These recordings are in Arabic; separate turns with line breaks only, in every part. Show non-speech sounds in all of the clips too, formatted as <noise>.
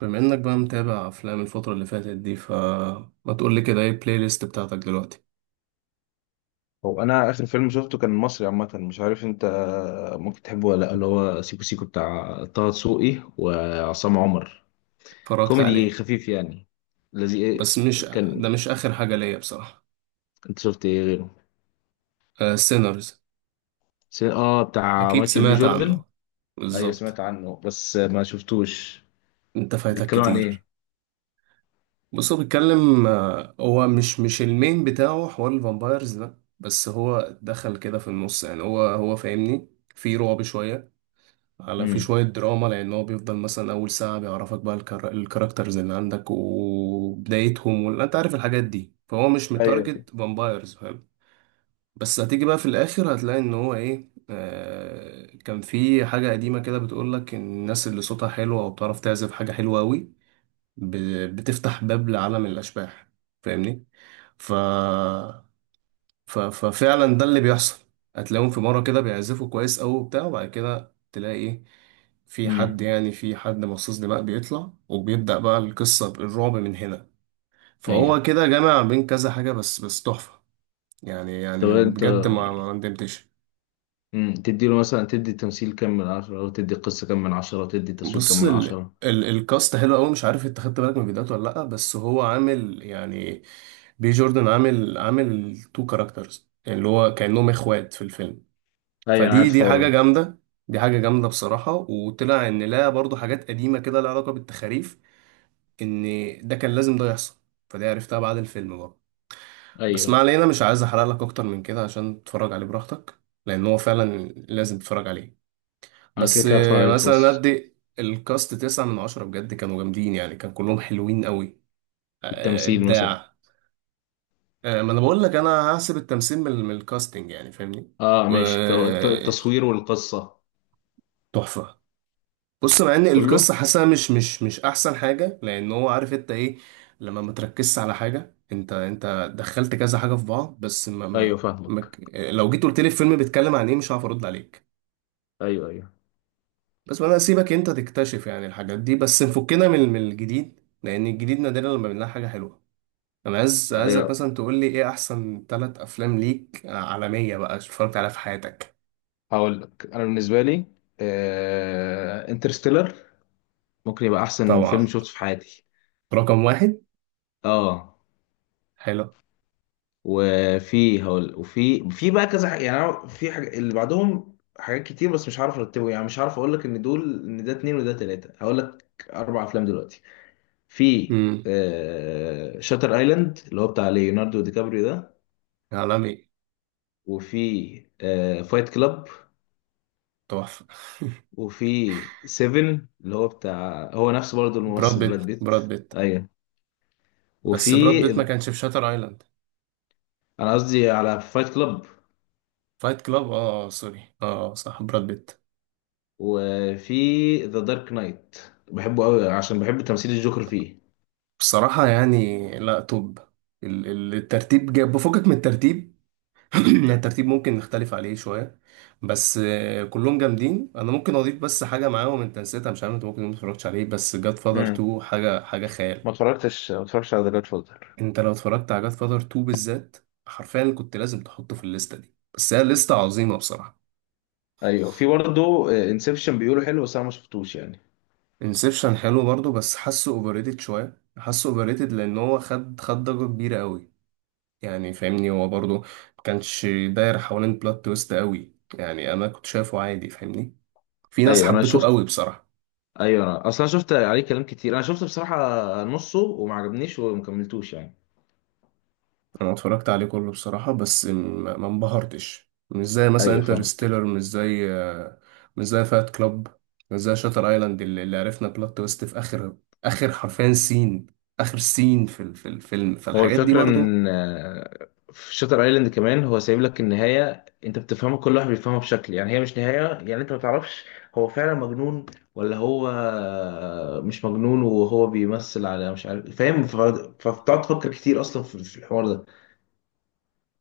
بما انك بقى متابع افلام الفترة اللي فاتت دي فما تقول لي كده ايه البلاي ليست بتاعتك دلوقتي؟
هو انا اخر فيلم شفته كان مصري، عامه مش عارف انت ممكن تحبه ولا لا، اللي هو سيكو سيكو بتاع طه دسوقي وعصام عمر.
اتفرجت
كوميدي
عليه.
خفيف يعني. الذي
بس مش ده
كان
مش اخر حاجة ليا بصراحة.
انت شفت ايه غيره؟
سينرز.
اه، بتاع
اكيد
مايكل بي
سمعت
جوردن.
عنه.
ايوه، سمعت
بالظبط.
عنه بس ما شفتوش.
انت فايتك
بيتكلم عن
كتير.
ايه؟
بص هو بيتكلم، هو مش المين بتاعه حوار الفامبايرز ده، بس هو دخل كده في النص، يعني هو فاهمني. في رعب شوية، على في
امم.
شوية دراما، لأن هو بيفضل مثلا أول ساعة بيعرفك بقى الكاركترز اللي عندك وبدايتهم، أنت عارف الحاجات دي، فهو مش
ايوه.
متارجت فامبايرز، فاهم. بس هتيجي بقى في الآخر هتلاقي إن هو إيه، آه كان في حاجة قديمة كده بتقولك إن الناس اللي صوتها حلو أو بتعرف تعزف حاجة حلوة أوي بتفتح باب لعالم الأشباح. فاهمني؟ ف ففعلا ده اللي بيحصل. هتلاقيهم في مرة كده بيعزفوا كويس أوي وبتاع، وبعد كده تلاقي إيه، في حد،
امم.
يعني في حد مصاص دماء بيطلع، وبيبدأ بقى القصة بالرعب من هنا.
ايوه.
فهو كده جامع بين كذا حاجة، بس تحفة. يعني
طب
من
انت.
بجد ما ندمتش.
تديله مثلا، تدي تمثيل كام من 10 وتدي قصة كام من 10 وتدي تصوير كام
بص
من
ال
10؟
ال الكاست حلو قوي، مش عارف انت خدت بالك من فيديوهاته ولا لأ، بس هو عامل يعني، بي جوردن عامل تو كاركترز، يعني اللي هو كأنهم اخوات في الفيلم.
ايوه انا
فدي
عارف
دي حاجة
والله.
جامدة. دي حاجة جامدة بصراحة، وطلع إن لا برضو حاجات قديمة كده لها علاقة بالتخاريف، إن ده كان لازم ده يحصل. فدي عرفتها بعد الفيلم برضو. بس ما
ايوه،
علينا، مش عايز أحرق لك أكتر من كده عشان تتفرج عليه براحتك، لأن هو فعلا لازم تتفرج عليه.
انا كده
بس
كده هتفرج عليه
مثلا
خلاص.
أدي الكاست تسعة من عشرة، بجد كانوا جامدين، يعني كان كلهم حلوين قوي.
التمثيل مثلا؟
إبداع. ما أنا بقول لك، أنا هحسب التمثيل من الكاستنج، يعني فاهمني.
اه، ماشي. التصوير
وتحفة.
والقصة؟
بص، مع ان
كله.
القصه حاسه مش احسن حاجه، لان هو عارف انت ايه، لما ما تركزش على حاجه، انت دخلت كذا حاجه في بعض، بس ما ما،
ايوه فاهمك.
لو جيت قلت لي الفيلم بيتكلم عن ايه، مش هعرف ارد عليك.
ايوه، ايوه،
بس انا اسيبك انت تكتشف يعني الحاجات دي، بس نفكنا من الجديد، لان الجديد نادرا لما بنلاقي حاجه حلوه. انا عايزك
ايوه،
مثلا تقول لي ايه احسن ثلاث افلام ليك عالميه بقى اتفرجت عليها في حياتك.
هقول لك انا بالنسبة لي انترستيلر، ممكن يبقى احسن فيلم
طبعا.
شفته في حياتي.
رقم واحد.
اه
حلو.
وفي هقول، وفي بقى كذا حاجة يعني، أنا في حاجة اللي بعدهم حاجات كتير بس مش عارف ارتبه، يعني مش عارف اقول لك ان دول ان ده اتنين وده تلاتة. هقول لك اربع افلام دلوقتي. في
امم.
شاتر ايلاند اللي هو بتاع ليوناردو دي كابريو ده،
عالمي.
وفي فايت كلاب،
تحفه.
وفي سيفن اللي هو بتاع هو نفسه برضه
براد
الممثل براد
بيت،
بيت.
براد بيت.
ايوه.
بس براد
وفي،
بيت ما كانش في شاتر ايلاند.
انا قصدي على فايت كلاب.
فايت كلاب، اه سوري، اه صح، براد بيت.
وفي ذا دارك نايت، بحبه قوي عشان بحب تمثيل الجوكر فيه.
بصراحة يعني لا توب. الترتيب جاب بفكك من الترتيب. <clears throat> يعني الترتيب ممكن نختلف عليه شوية. بس كلهم جامدين. انا ممكن اضيف بس حاجة معاهم انت نسيتها، مش عارف انت ممكن ما اتفرجتش عليه، بس جاد فاذر
امم.
2، حاجة حاجة خيال.
ما اتفرجتش على ذا جاد فوزر.
انت لو اتفرجت على جاد فاذر 2 بالذات، حرفيا كنت لازم تحطه في الليستة دي، بس هي لستة عظيمة بصراحة.
ايوه، في برضه انسبشن بيقولوا حلو بس انا ما شفتوش يعني.
انسبشن حلو برضو، بس حاسه اوفرريتد شويه، حاسه اوفرريتد لان هو خد ضجه كبيره قوي. يعني فاهمني، هو برضو ما كانش داير حوالين بلوت تويست قوي، يعني انا كنت شايفه عادي فاهمني. في ناس
ايوه انا
حبته
شفت.
قوي بصراحه.
ايوه، انا اصلا شفت عليه كلام كتير، انا شفت بصراحه نصه وما عجبنيش وما كملتوش يعني.
انا اتفرجت عليه كله بصراحه، بس ما انبهرتش، مش زي مثلا
ايوه فاهم.
انترستيلر، مش زي، مش زي فات كلاب، مش زي شاتر ايلاند اللي عرفنا بلوت تويست في اخر حرفيا سين، اخر سين في في الفيلم،
هو
فالحاجات دي
الفكرة
برضو.
إن في شاتر ايلاند كمان، هو سايب لك النهاية، أنت بتفهمها كل واحد بيفهمها بشكل، يعني هي مش نهاية، يعني أنت ما تعرفش هو فعلا مجنون ولا هو مش مجنون، وهو بيمثل على مش عارف فاهم فبتقعد تفكر كتير أصلا في الحوار ده.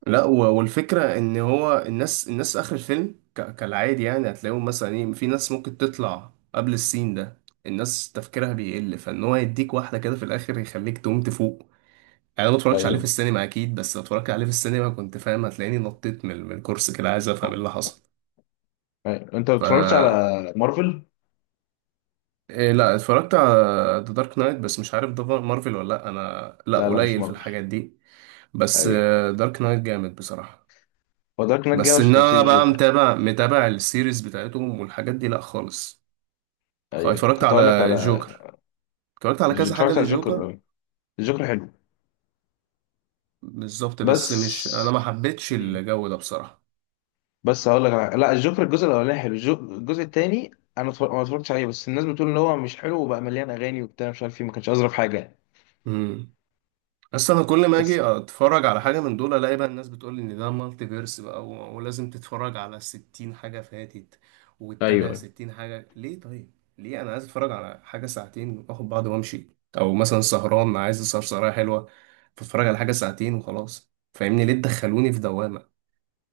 لا، والفكرة ان هو الناس اخر الفيلم كالعادي، يعني هتلاقيهم مثلا ايه، في ناس ممكن تطلع قبل السين ده، الناس تفكيرها بيقل، فان هو يديك واحدة كده في الاخر يخليك تقوم تفوق. يعني انا ما اتفرجتش عليه في
أيوه،
السينما اكيد، بس لو اتفرجت عليه في السينما كنت فاهم، هتلاقيني نطيت من الكرسي كده عايز افهم ايه اللي حصل.
أيوه، أنت ما
ف
بتتفرجش على مارفل؟
إيه، لا اتفرجت على ذا دارك نايت، بس مش عارف ده مارفل ولا لا، انا لا
لا، لا، مش
قليل في
مارفل.
الحاجات دي. بس
أيوه،
دارك نايت جامد بصراحة.
هو دارك نايت جاي
بس
عشان
ان
تفسير
انا بقى
الجوكر.
متابع السيريز بتاعتهم والحاجات دي، لا خالص.
أيوه
اتفرجت
كنت هقول لك
على
على.
جوكر. اتفرجت على كذا حاجة
اتفرجت على الجوكر
للجوكر.
أه. الجوكر حلو.
بالظبط، بس مش، انا
بس
ما حبيتش الجو ده بصراحة.
بس هقول لك أنا... لا، الجوكر الجزء الاولاني حلو. الجزء الثاني انا ما اتفرجتش عليه، بس الناس بتقول ان هو مش حلو وبقى مليان اغاني وبتاع مش عارف ايه، ما كانش اظرف حاجه يعني.
امم. بس انا كل ما اجي
بس.
اتفرج على حاجه من دول، الاقي بقى الناس بتقول لي ان ده مالتي فيرس بقى، ولازم تتفرج على 60 حاجه فاتت، وتتابع
ايوه،
60 حاجه، ليه طيب؟ ليه؟ انا عايز اتفرج على حاجه ساعتين واخد بعض وامشي، او مثلا سهران عايز اسهر سهريه حلوه، فاتفرج على حاجه ساعتين وخلاص، فاهمني؟ ليه تدخلوني في دوامه؟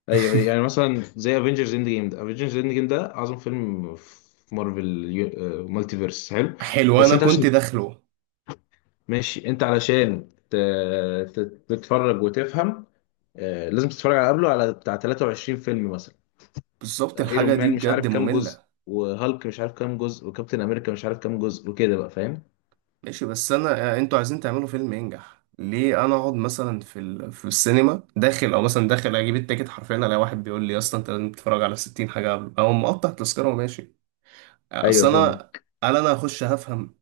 ايوه،
<laughs>
يعني مثلا زي افنجرز اند جيم ده، افنجرز اند جيم ده اعظم فيلم في مارفل. مالتي فيرس حلو.
حلو،
بس،
انا
انت
كنت
عشان
داخله.
ماشي، انت علشان ت... تتفرج وتفهم. لازم تتفرج على قبله على بتاع 23 فيلم مثلا.
بالظبط، الحاجه
ايرون مان
دي
مش عارف
بجد
كام جزء،
ممله.
وهالك مش عارف كام جزء، وكابتن امريكا مش عارف كام جزء، وكده بقى فاهم.
ماشي، بس انا انتوا عايزين تعملوا فيلم ينجح، ليه انا اقعد مثلا في في السينما داخل، او مثلا داخل اجيب التيكت، حرفيا الاقي واحد بيقول لي يا اسطى انت لازم تتفرج على 60 حاجه قبل، او مقطع تذكره وماشي.
ايوه
اصل
فاهم.
انا، هل انا هخش هفهم؟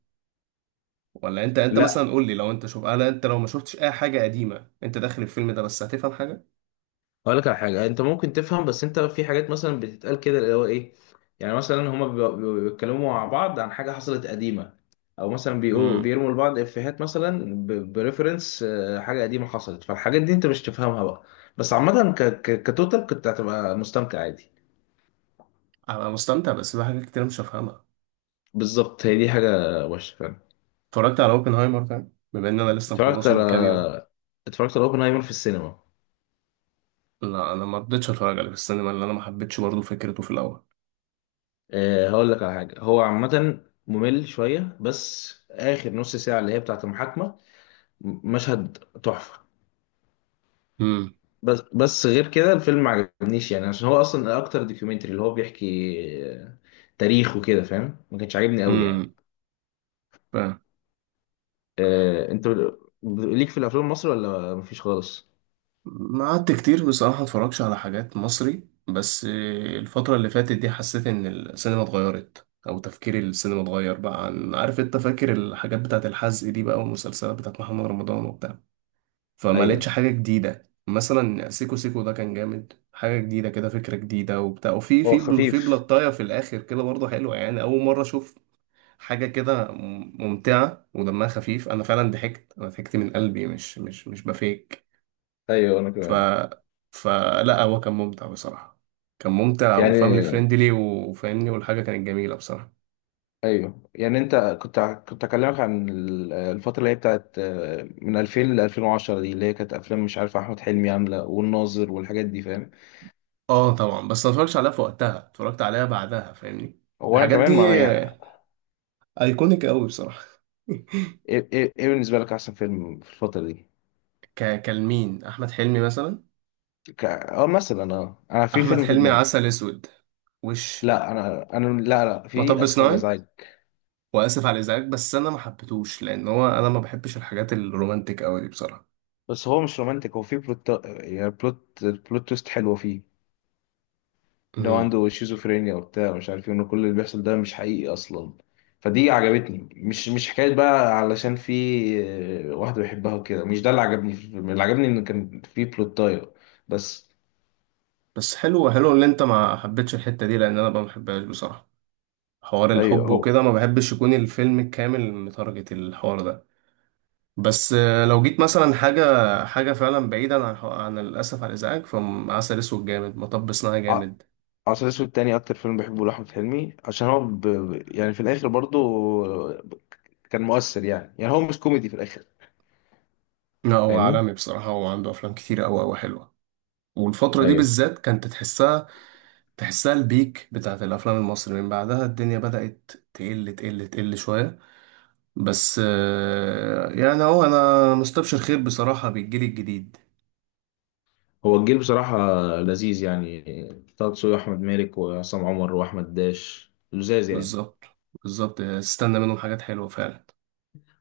ولا انت مثلا
لا،
قول لي، لو انت شوف انا، انت لو ما شفتش اي حاجه قديمه انت داخل الفيلم ده، بس هتفهم حاجه؟
هقول لك على حاجه انت ممكن تفهم، بس انت في حاجات مثلا بتتقال كده اللي هو ايه، يعني مثلا هما بيبقوا بيتكلموا مع بعض عن حاجه حصلت قديمه، او مثلا بيقولوا
امم.
بيرموا لبعض افيهات مثلا بريفرنس حاجه قديمه حصلت، فالحاجات دي انت مش تفهمها بقى. بس عامه كتوتال كنت هتبقى مستمتع عادي.
انا مستمتع، بس في حاجات كتير مش هفهمها.
بالظبط، هي دي حاجه وحشه فعلا.
اتفرجت على اوبنهايمر ده، بما ان انا لسه
اتفرجت
مخلصه
على
من كام يوم.
اتفرجت على اوبنهايمر في السينما.
لا، انا ما رضيتش اتفرج عليه في السينما، لان انا ما حبيتش برضه فكرته في الاول.
هقول لك على حاجه، هو عامه ممل شويه بس اخر نص ساعه اللي هي بتاعه المحاكمه، مشهد تحفة. بس غير كده الفيلم ما عجبنيش يعني، عشان هو اصلا اكتر دوكيومنتري اللي هو بيحكي تاريخ وكده فاهم، ما كانش عاجبني قوي يعني.
امم. فاهم.
انت ليك في الافلام المصري ولا مفيش خالص؟
ما قعدت كتير بصراحة اتفرجش على حاجات مصري، بس الفترة اللي فاتت دي حسيت ان السينما اتغيرت، او تفكير السينما اتغير بقى، عن عارف انت فاكر الحاجات بتاعت الحزق دي بقى، والمسلسلات بتاعت محمد رمضان وبتاع. فما
ايوه
لقيتش حاجة جديدة، مثلا سيكو سيكو ده كان جامد، حاجة جديدة كده، فكرة جديدة وبتاع، وفي
هو
في
خفيف.
بلطاية في الآخر كده برضه حلوة، يعني أول مرة أشوف حاجة كده ممتعة ودمها خفيف. أنا فعلا ضحكت، أنا ضحكت من قلبي، مش بفيك.
ايوه انا
ف
كمان.
فلا هو كان ممتع بصراحة. كان ممتع، وفاملي
يعني
فريندلي، وفاهمني، والحاجة كانت جميلة بصراحة.
ايوه، يعني انت كنت اكلمك عن الفتره اللي هي بتاعت من 2000 ل 2010 دي، اللي هي كانت افلام مش عارف احمد حلمي عامله، والناظر والحاجات دي فاهم.
اه طبعا، بس ما اتفرجتش عليها في وقتها، اتفرجت عليها بعدها فاهمني.
هو انا
الحاجات
كمان
دي
ما يعني.
ايكونيك قوي بصراحة. <laughs>
إيه بالنسبه لك احسن فيلم في الفتره دي؟
كالمين احمد حلمي مثلا.
ك... اه مثلا، انا في
احمد
فيلم في
حلمي،
دماغي.
عسل اسود، وش،
لا، انا، لا، لا، في
مطب
اسف على
صناعي،
الازعاج.
واسف على الازعاج. بس انا ما حبيتهوش، لان انا ما بحبش الحاجات الرومانتك قوي دي بصراحة.
بس هو مش رومانتك، هو في بلوت، يعني بلوت تويست حلوه فيه، ان هو
امم.
عنده شيزوفرينيا وبتاع مش عارف ايه، ان كل اللي بيحصل ده مش حقيقي اصلا، فدي عجبتني، مش حكايه بقى علشان في واحده بيحبها وكده، مش ده اللي عجبني في الفيلم، اللي عجبني ان كان في بلوتايه. بس
بس حلو حلو ان انت ما حبيتش الحتة دي، لان انا ما بحبهاش بصراحة. حوار
ايوه.
الحب
هو
وكده، ما بحبش يكون الفيلم الكامل متارجت الحوار ده. بس لو جيت مثلا، حاجة فعلا بعيدا عن الأسف على الإزعاج، فعسل أسود جامد، مطب صناعي
ع-
جامد.
عسل اسود تاني اكتر فيلم بحبه لاحمد حلمي، عشان هو يعني في الاخر برضو كان مؤثر يعني هو مش كوميدي في الاخر،
لا هو
فاهمني.
عالمي بصراحة، هو عنده أفلام كتير أوي أوي حلوة. والفترة دي
ايوه
بالذات كانت تحسها البيك بتاعت الأفلام المصري. من بعدها الدنيا بدأت تقل تقل تقل شوية. بس يعني هو، أنا مستبشر خير بصراحة بالجيل الجديد.
هو الجيل بصراحة لذيذ يعني، طه دسوقي واحمد مالك وعصام عمر واحمد داش لذاذ يعني.
بالظبط، بالظبط، استنى منهم حاجات حلوة فعلا.